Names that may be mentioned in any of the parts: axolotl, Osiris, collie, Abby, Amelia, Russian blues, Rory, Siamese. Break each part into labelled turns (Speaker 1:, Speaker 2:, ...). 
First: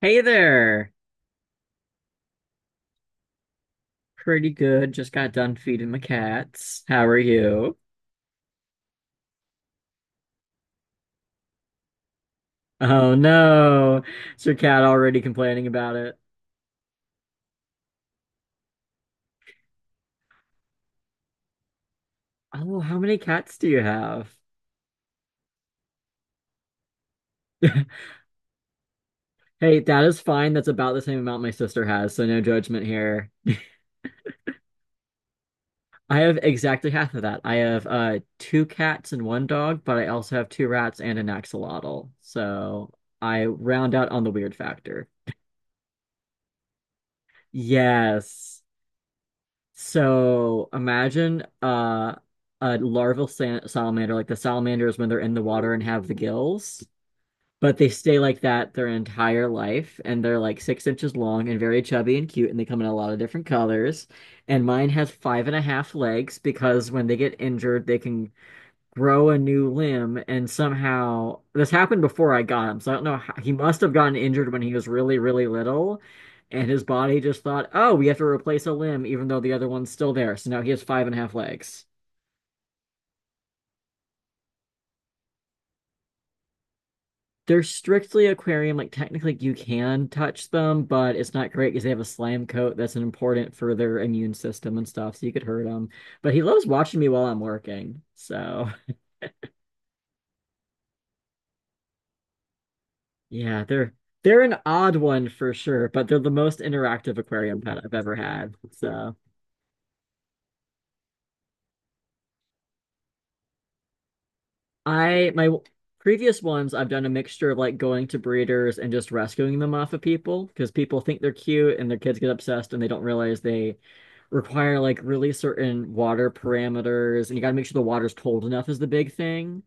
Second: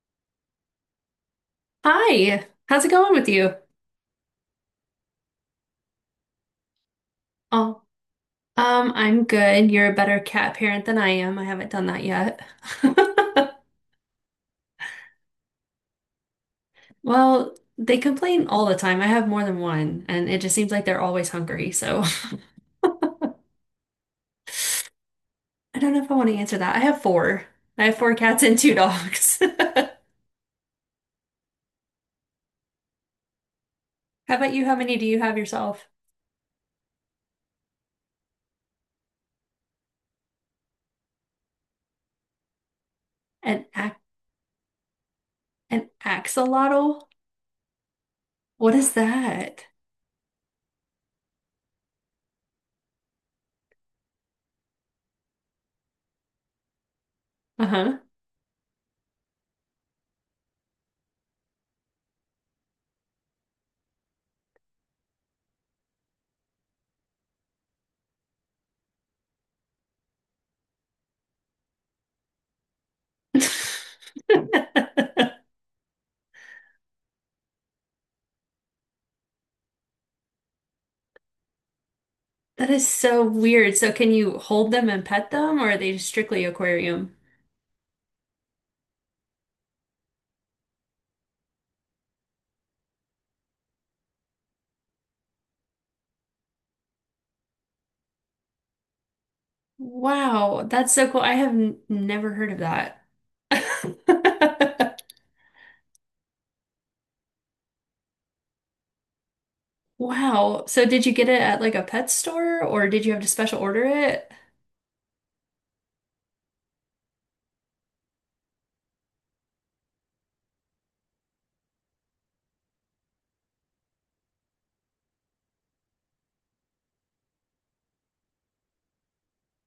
Speaker 1: Hey there.
Speaker 2: Hi, how's it going with you?
Speaker 1: Pretty good. Just got done feeding my cats. How are you?
Speaker 2: Oh, I'm good. You're a better cat parent than I am. I haven't done that yet.
Speaker 1: Oh no. Is your cat already complaining about it?
Speaker 2: Well, they complain all the time. I have more than one, and it just seems like they're always hungry. So
Speaker 1: Oh, how many cats do you have?
Speaker 2: I don't know if I want to answer that. I have four. I have four cats and two dogs.
Speaker 1: Hey,
Speaker 2: How
Speaker 1: that is fine. That's about the same amount my sister has, so no judgment here.
Speaker 2: about you? How many do you have yourself?
Speaker 1: I have exactly half of that. I have two cats and one dog, but I also have two rats and an axolotl. So I
Speaker 2: An
Speaker 1: round
Speaker 2: ac
Speaker 1: out on the weird factor.
Speaker 2: an axolotl?
Speaker 1: Yes.
Speaker 2: What is that?
Speaker 1: So imagine a larval sa salamander, like the salamanders when they're in the water and have the gills, but they
Speaker 2: Uh-huh.
Speaker 1: stay like that their entire life, and they're like 6 inches long and very chubby and cute, and they come in a lot of different colors. And mine has five and a half legs because when they get injured, they can grow a new limb, and somehow this happened before I got him, so I don't know how. He must have gotten injured when he was really, really little, and his body just thought, oh, we have to replace a limb even though the other one's still there. So now he has five and a half legs.
Speaker 2: That is so weird. So can you hold them and pet them, or are they just strictly aquarium?
Speaker 1: They're strictly aquarium. Like, technically you can touch them, but it's not great because they have a slime coat that's important for their immune system and stuff, so you could hurt them. But he loves watching me while I'm working, so.
Speaker 2: Wow, that's so cool. I have n never heard of that.
Speaker 1: Yeah, they're an odd one for sure, but they're the most interactive aquarium pet I've ever had. So
Speaker 2: Wow. So did you get it at like a pet store or did you have to special order it?
Speaker 1: I my w- previous ones, I've done a mixture of like going to breeders and just rescuing them off of people because people think they're cute and their kids get obsessed and they don't realize they require like really certain water parameters, and you gotta make sure the water's cold enough is the big thing.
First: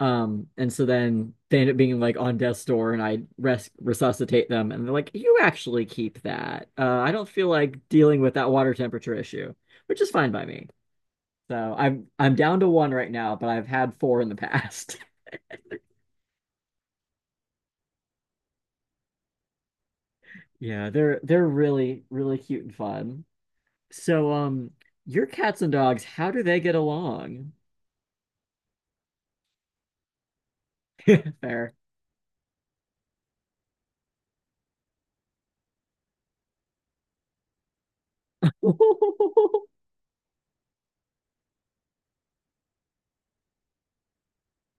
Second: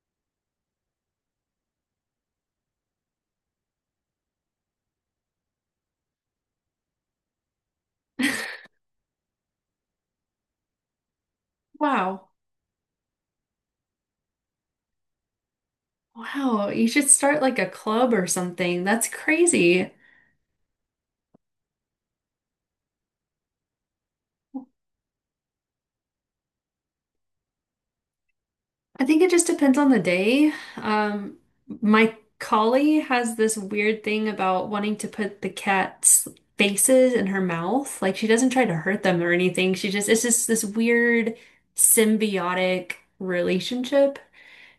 Speaker 1: And so then they end up being like on death's door, and I resuscitate them, and they're like, "You actually keep that. I don't feel like dealing with that water temperature issue, which is fine by me." So I'm
Speaker 2: Wow.
Speaker 1: I'm down to one right now, but I've had four in the past.
Speaker 2: Wow. You should start like a club or something. That's crazy.
Speaker 1: Yeah, they're really really cute and fun. So your cats and dogs, how do they get along?
Speaker 2: I think it just depends on the day.
Speaker 1: Fair.
Speaker 2: My collie has this weird thing about wanting to put the cat's faces in her mouth. Like she doesn't try to hurt them or anything. She just, it's just this weird symbiotic relationship.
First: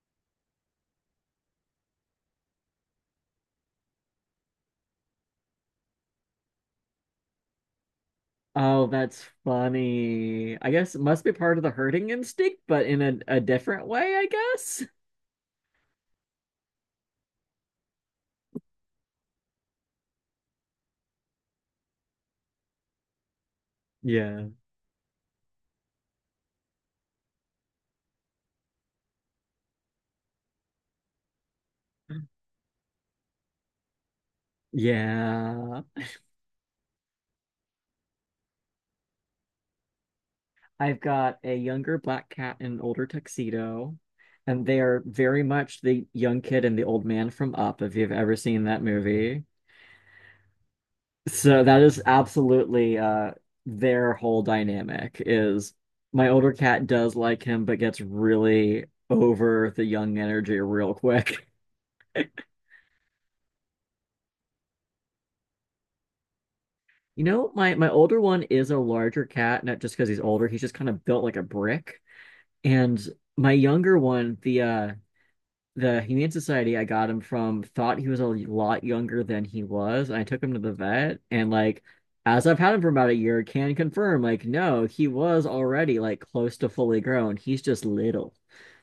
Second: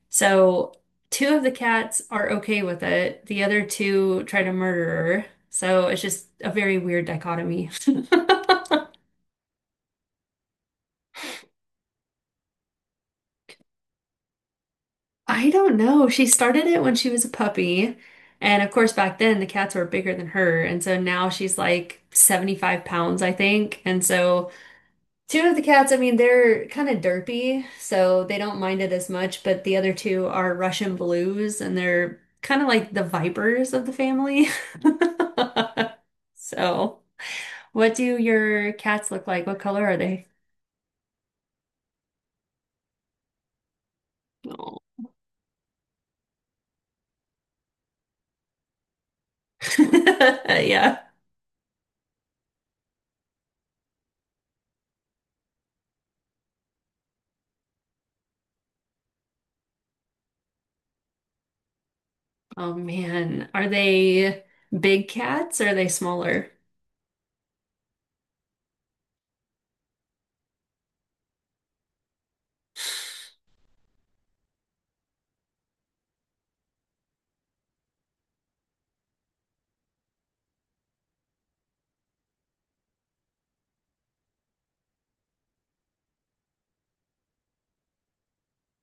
Speaker 2: So two of the cats are okay with it. The other two try to murder her. So it's just a very weird dichotomy.
Speaker 1: Oh, that's funny. I guess it must be part of the herding instinct, but in a different way, I guess.
Speaker 2: I don't know. She started it when she was a puppy. And of course, back then the cats were bigger than her. And so now she's like 75 pounds, I think. And
Speaker 1: Yeah.
Speaker 2: so two of the cats, I mean, they're kind of derpy, so they don't mind it as much. But the other two are Russian blues, and they're kind of like the vipers of the family.
Speaker 1: Yeah.
Speaker 2: So, what do your cats look like? What color are they?
Speaker 1: I've got a younger black cat and an older tuxedo, and they
Speaker 2: Oh.
Speaker 1: are very much the young kid and the old man from Up, if you've ever seen that movie.
Speaker 2: Yeah.
Speaker 1: So that is absolutely their whole dynamic is my older cat does like him, but gets really over the young energy real quick.
Speaker 2: Oh man, are they big cats or are they smaller?
Speaker 1: You know, my older one is a larger cat, not just because he's older. He's just kind of built like a brick. And my younger one, the Humane Society I got him from thought he was a lot younger than he was. And I took him to the vet, and like, as I've had him for about a year, can confirm like, no, he was already like close to fully grown. He's just little.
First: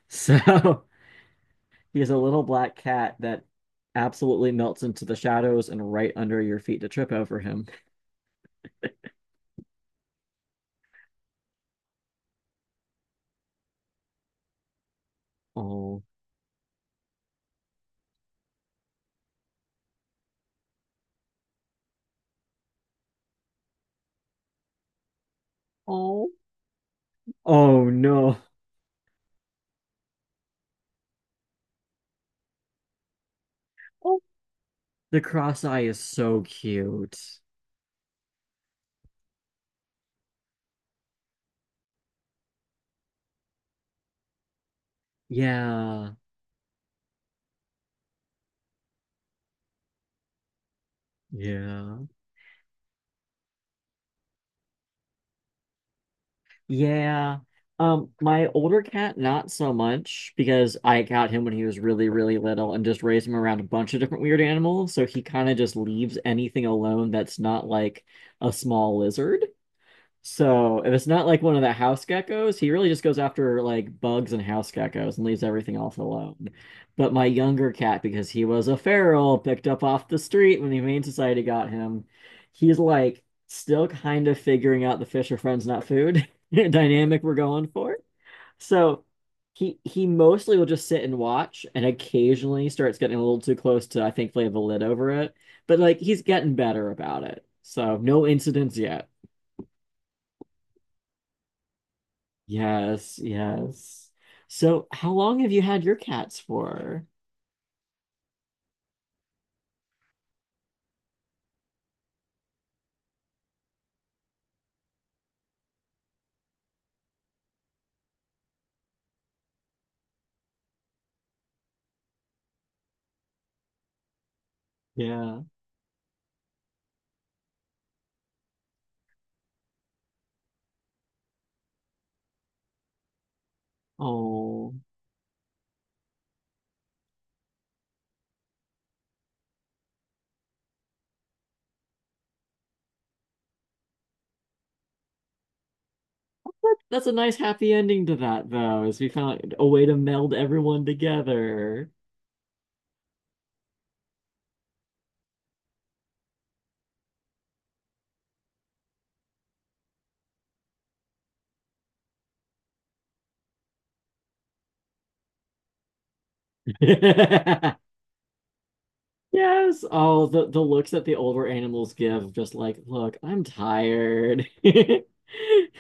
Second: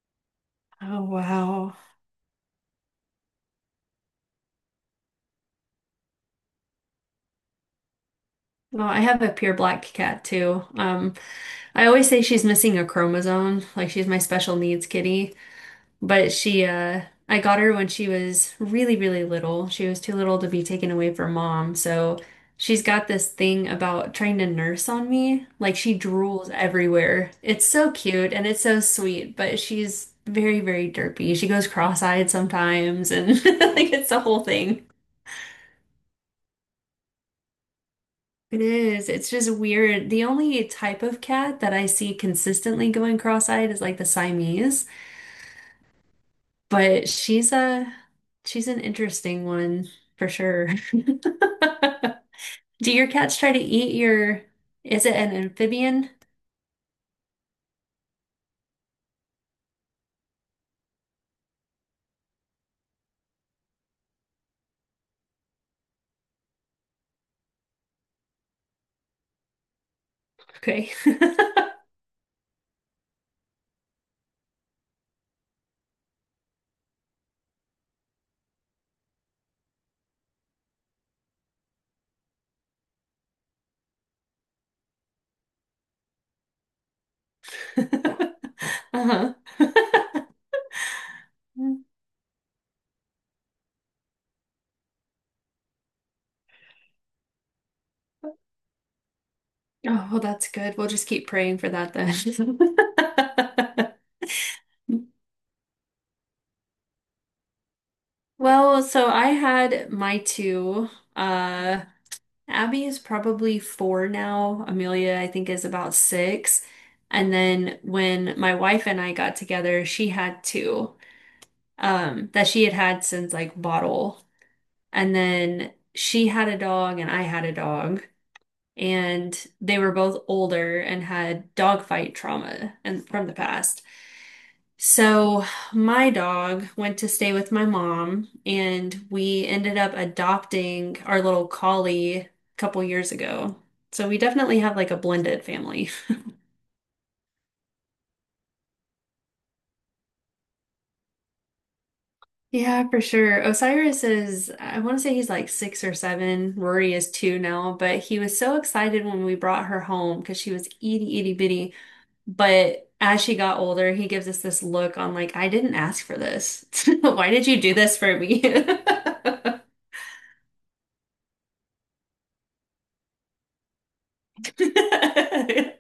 Speaker 1: So
Speaker 2: Oh wow.
Speaker 1: he's a little black cat that absolutely melts into the shadows and right under your feet to trip over him.
Speaker 2: Well, I have a pure black cat too. I always say she's missing a chromosome, like she's my special needs kitty.
Speaker 1: Oh.
Speaker 2: But I got her when she was really, really little. She was too little to be taken away from mom. So she's got this thing about trying to nurse on me. Like she
Speaker 1: Oh.
Speaker 2: drools everywhere. It's
Speaker 1: Oh
Speaker 2: so cute
Speaker 1: no.
Speaker 2: and it's so sweet, but she's very, very derpy. She goes cross-eyed sometimes and like it's the
Speaker 1: Oh,
Speaker 2: whole thing.
Speaker 1: the cross eye is so cute.
Speaker 2: It is. It's just weird. The only type of cat that I see consistently going cross-eyed is like the Siamese.
Speaker 1: Yeah.
Speaker 2: But she's an interesting one for sure.
Speaker 1: Yeah.
Speaker 2: Do your cats try to eat your, is it an amphibian?
Speaker 1: Yeah. My older cat, not so much because I got him when he was really, really little and just raised him around a bunch of different weird animals. So he kind of just leaves anything alone that's not like a small lizard. So if
Speaker 2: Okay.
Speaker 1: it's not like one of the house geckos, he really just goes after like bugs and house geckos and leaves everything else alone. But my younger cat, because he was a feral, picked up off the street when the Humane Society got him, he's like still kind of figuring out the fish are friends, not food dynamic we're going for. So
Speaker 2: Uh-huh.
Speaker 1: he mostly will just sit and watch
Speaker 2: Oh,
Speaker 1: and occasionally starts getting a little too close to, I think, lay the lid over it. But like, he's getting better about it. So no incidents yet.
Speaker 2: well, that's good. We'll just keep praying for that then.
Speaker 1: Yes, yes. So, how long have you had your cats for?
Speaker 2: Well, so I had my two. Uh, Abby is probably four now. Amelia, I think, is about six. And then when my wife and I got together, she had two. That she had had since like bottle. And
Speaker 1: Yeah.
Speaker 2: then she had a dog and I had a dog. And they were both older and had dog fight trauma and from the past.
Speaker 1: Oh,
Speaker 2: So my dog went to stay with my mom, and we ended up adopting our little collie a couple years ago. So we definitely have like a blended family.
Speaker 1: that, that's a nice happy ending to that, though, is we found a way to meld everyone together.
Speaker 2: Yeah, for sure. Osiris is, I want to say he's like six or seven. Rory is two now, but he was so excited when we brought her home because she was itty bitty. But as she got older, he gives us this look on like, I didn't ask for this. Why did you do this for me?
Speaker 1: Yes. Oh, the looks that the older animals give, just like, look, I'm tired.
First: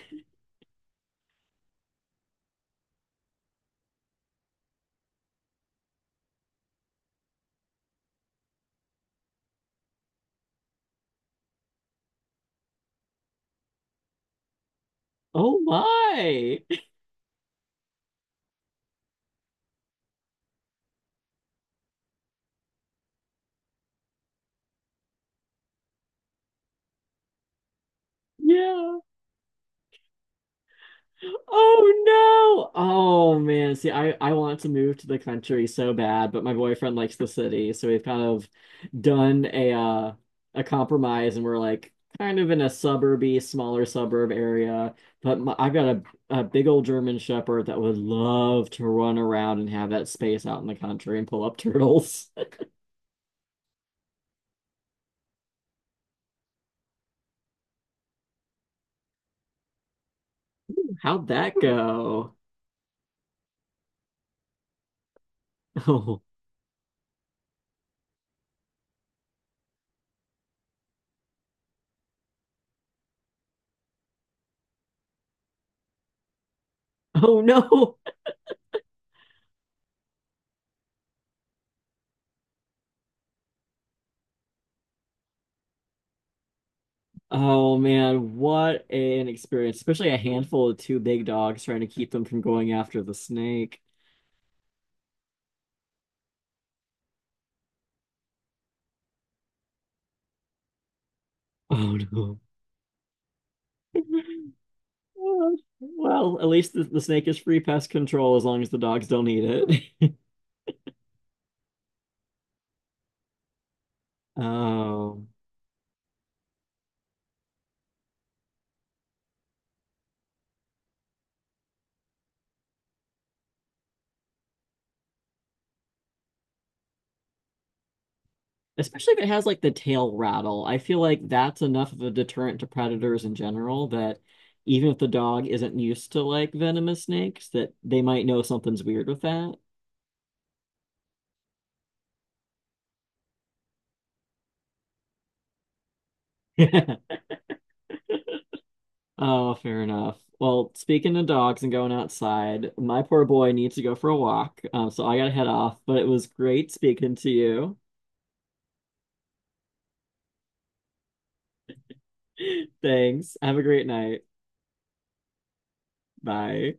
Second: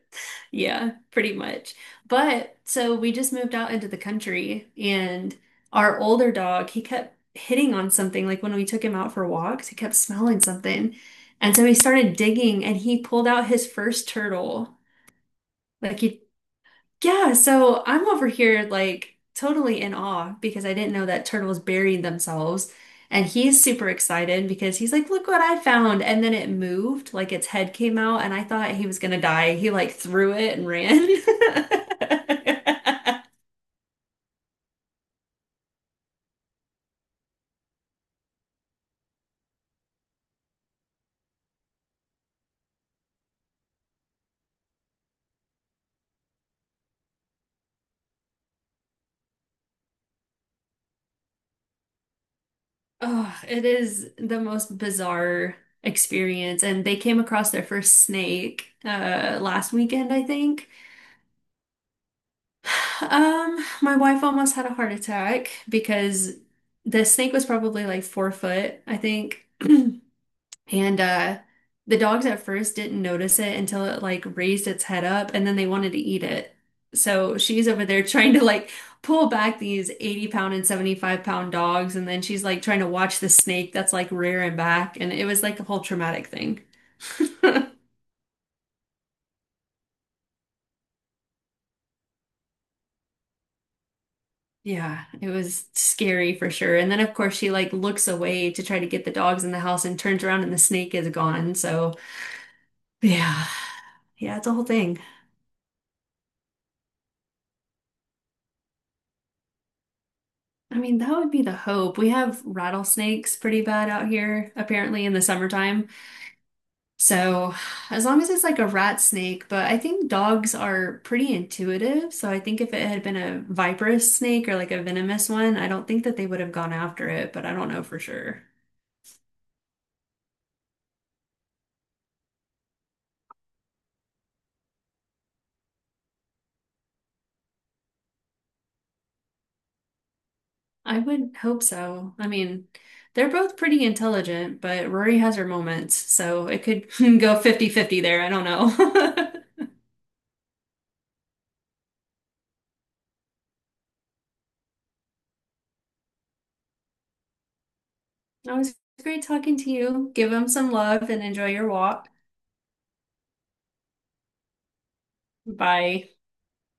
Speaker 2: Yeah, pretty much. But so we just moved out into the country, and our older dog, he kept hitting on something. Like when we took him out for walks, he kept smelling something. And so he started digging and he pulled out his first turtle.
Speaker 1: Oh
Speaker 2: Like he
Speaker 1: my.
Speaker 2: Yeah, so I'm over here like totally in awe because I didn't know that turtles buried themselves. And he's super excited because he's like, look what I found. And then it moved, like its head came out, and I thought he
Speaker 1: Yeah.
Speaker 2: was gonna die. He like threw it and ran.
Speaker 1: Oh no. Oh man. See, I want to move to the country so bad, but my boyfriend likes the city, so we've kind of done a compromise, and we're like kind of in a suburby, smaller suburb area, but my, I've got a big old German Shepherd that would love to run around and have that space out in the country and pull up turtles.
Speaker 2: Oh, it is the most bizarre experience. And they came across their first snake last weekend, I think.
Speaker 1: How'd that go?
Speaker 2: My wife almost had a heart attack
Speaker 1: Oh.
Speaker 2: because the snake was probably like 4 foot, I think. And the dogs at first didn't notice it until it like raised its head up and then they wanted to eat it. So
Speaker 1: Oh
Speaker 2: she's over
Speaker 1: no.
Speaker 2: there trying to like pull back these 80 pound and 75 pound dogs and then she's like trying to watch the snake that's like rearing back and it was like a whole traumatic thing.
Speaker 1: Oh man, what an experience, especially a handful of two big dogs trying to keep them from going after the snake.
Speaker 2: Yeah, it was scary for sure. And then of course she like looks away to try to get the dogs in the house and turns around and the snake is gone.
Speaker 1: Oh
Speaker 2: So
Speaker 1: no.
Speaker 2: yeah, yeah, it's a whole thing.
Speaker 1: Well, well, at least the snake is free pest control as long as the dogs don't eat it.
Speaker 2: I mean, that would be the hope. We have rattlesnakes pretty bad out here, apparently in the
Speaker 1: Oh.
Speaker 2: summertime. So as long as it's like a rat snake, but I think dogs are pretty intuitive. So I think if it had been a viperous snake or like a venomous one, I don't think that they would have gone after it, but I don't know for sure.
Speaker 1: Especially if it has like the tail rattle. I feel like that's enough of a deterrent to predators in general that even if the dog isn't used to like venomous snakes, that they might know something's weird with that.
Speaker 2: I would hope so. I mean, they're both pretty intelligent, but Rory has her moments, so it could go fifty-fifty there. I don't know.
Speaker 1: Oh, fair enough. Well, speaking of dogs and going outside, my poor boy needs to go for a walk. So I gotta head off, but it was great speaking to you.
Speaker 2: It was great talking to you. Give them some love and enjoy your walk.
Speaker 1: Thanks. Have a great night.
Speaker 2: Bye.
Speaker 1: Bye.